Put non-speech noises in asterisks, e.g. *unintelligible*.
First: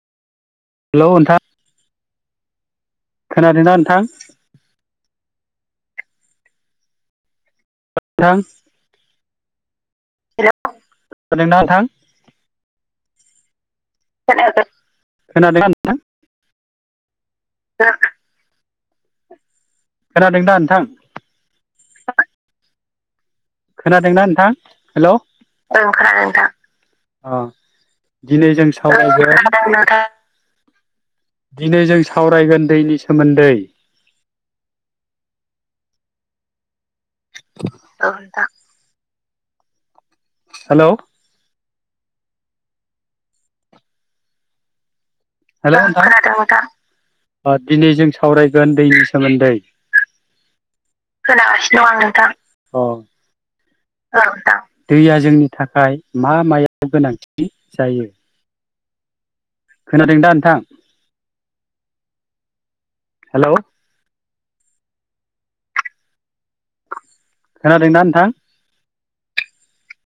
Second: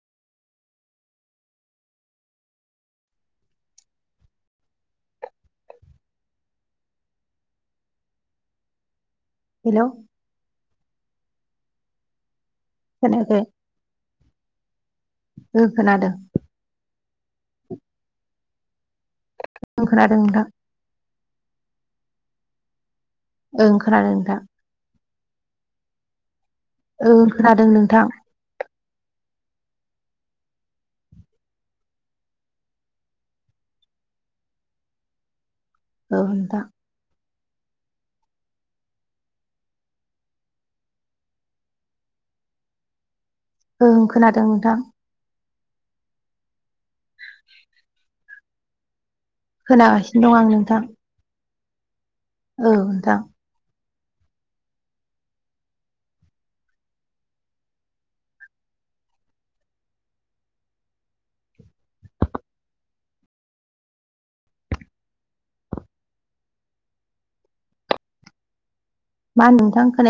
हेल' नोंथां। खोनादोंना नोंथां। थां हेल्ल'। *unintelligible* खोनायाखै। ओं *unintelligible* खोनादों। ओं खोनादों नोंथां *unintelligible* ओं खोनादों खोनादोंना नोंथां हेल' औ खोनादों नोंथां। ओं अ खोनादों नोंथां। दिनै जों सावरायगोन। दिनै जों सावरायगोन दैनि सोमोन्दै। औ नोंथां। औ नोंथां। हेल्ल'। ओं खोनादों नोंथां। हेल्ल' नोंथां खोनादों नोंथां दिनै जों सावरायगोन दैनि सोमोन्दै। खोनागासिनो दं आं नोंथां। खोनागासिनो दं आं नोंथां। औ नोंथां औ नोंथां दैया जोंनि थाखाय मा मायाव गोनांथि जायो। खोनादों दा नोंथां हेल्ल'। खोनादों ना नोंथां। मा नोंथां खोनाय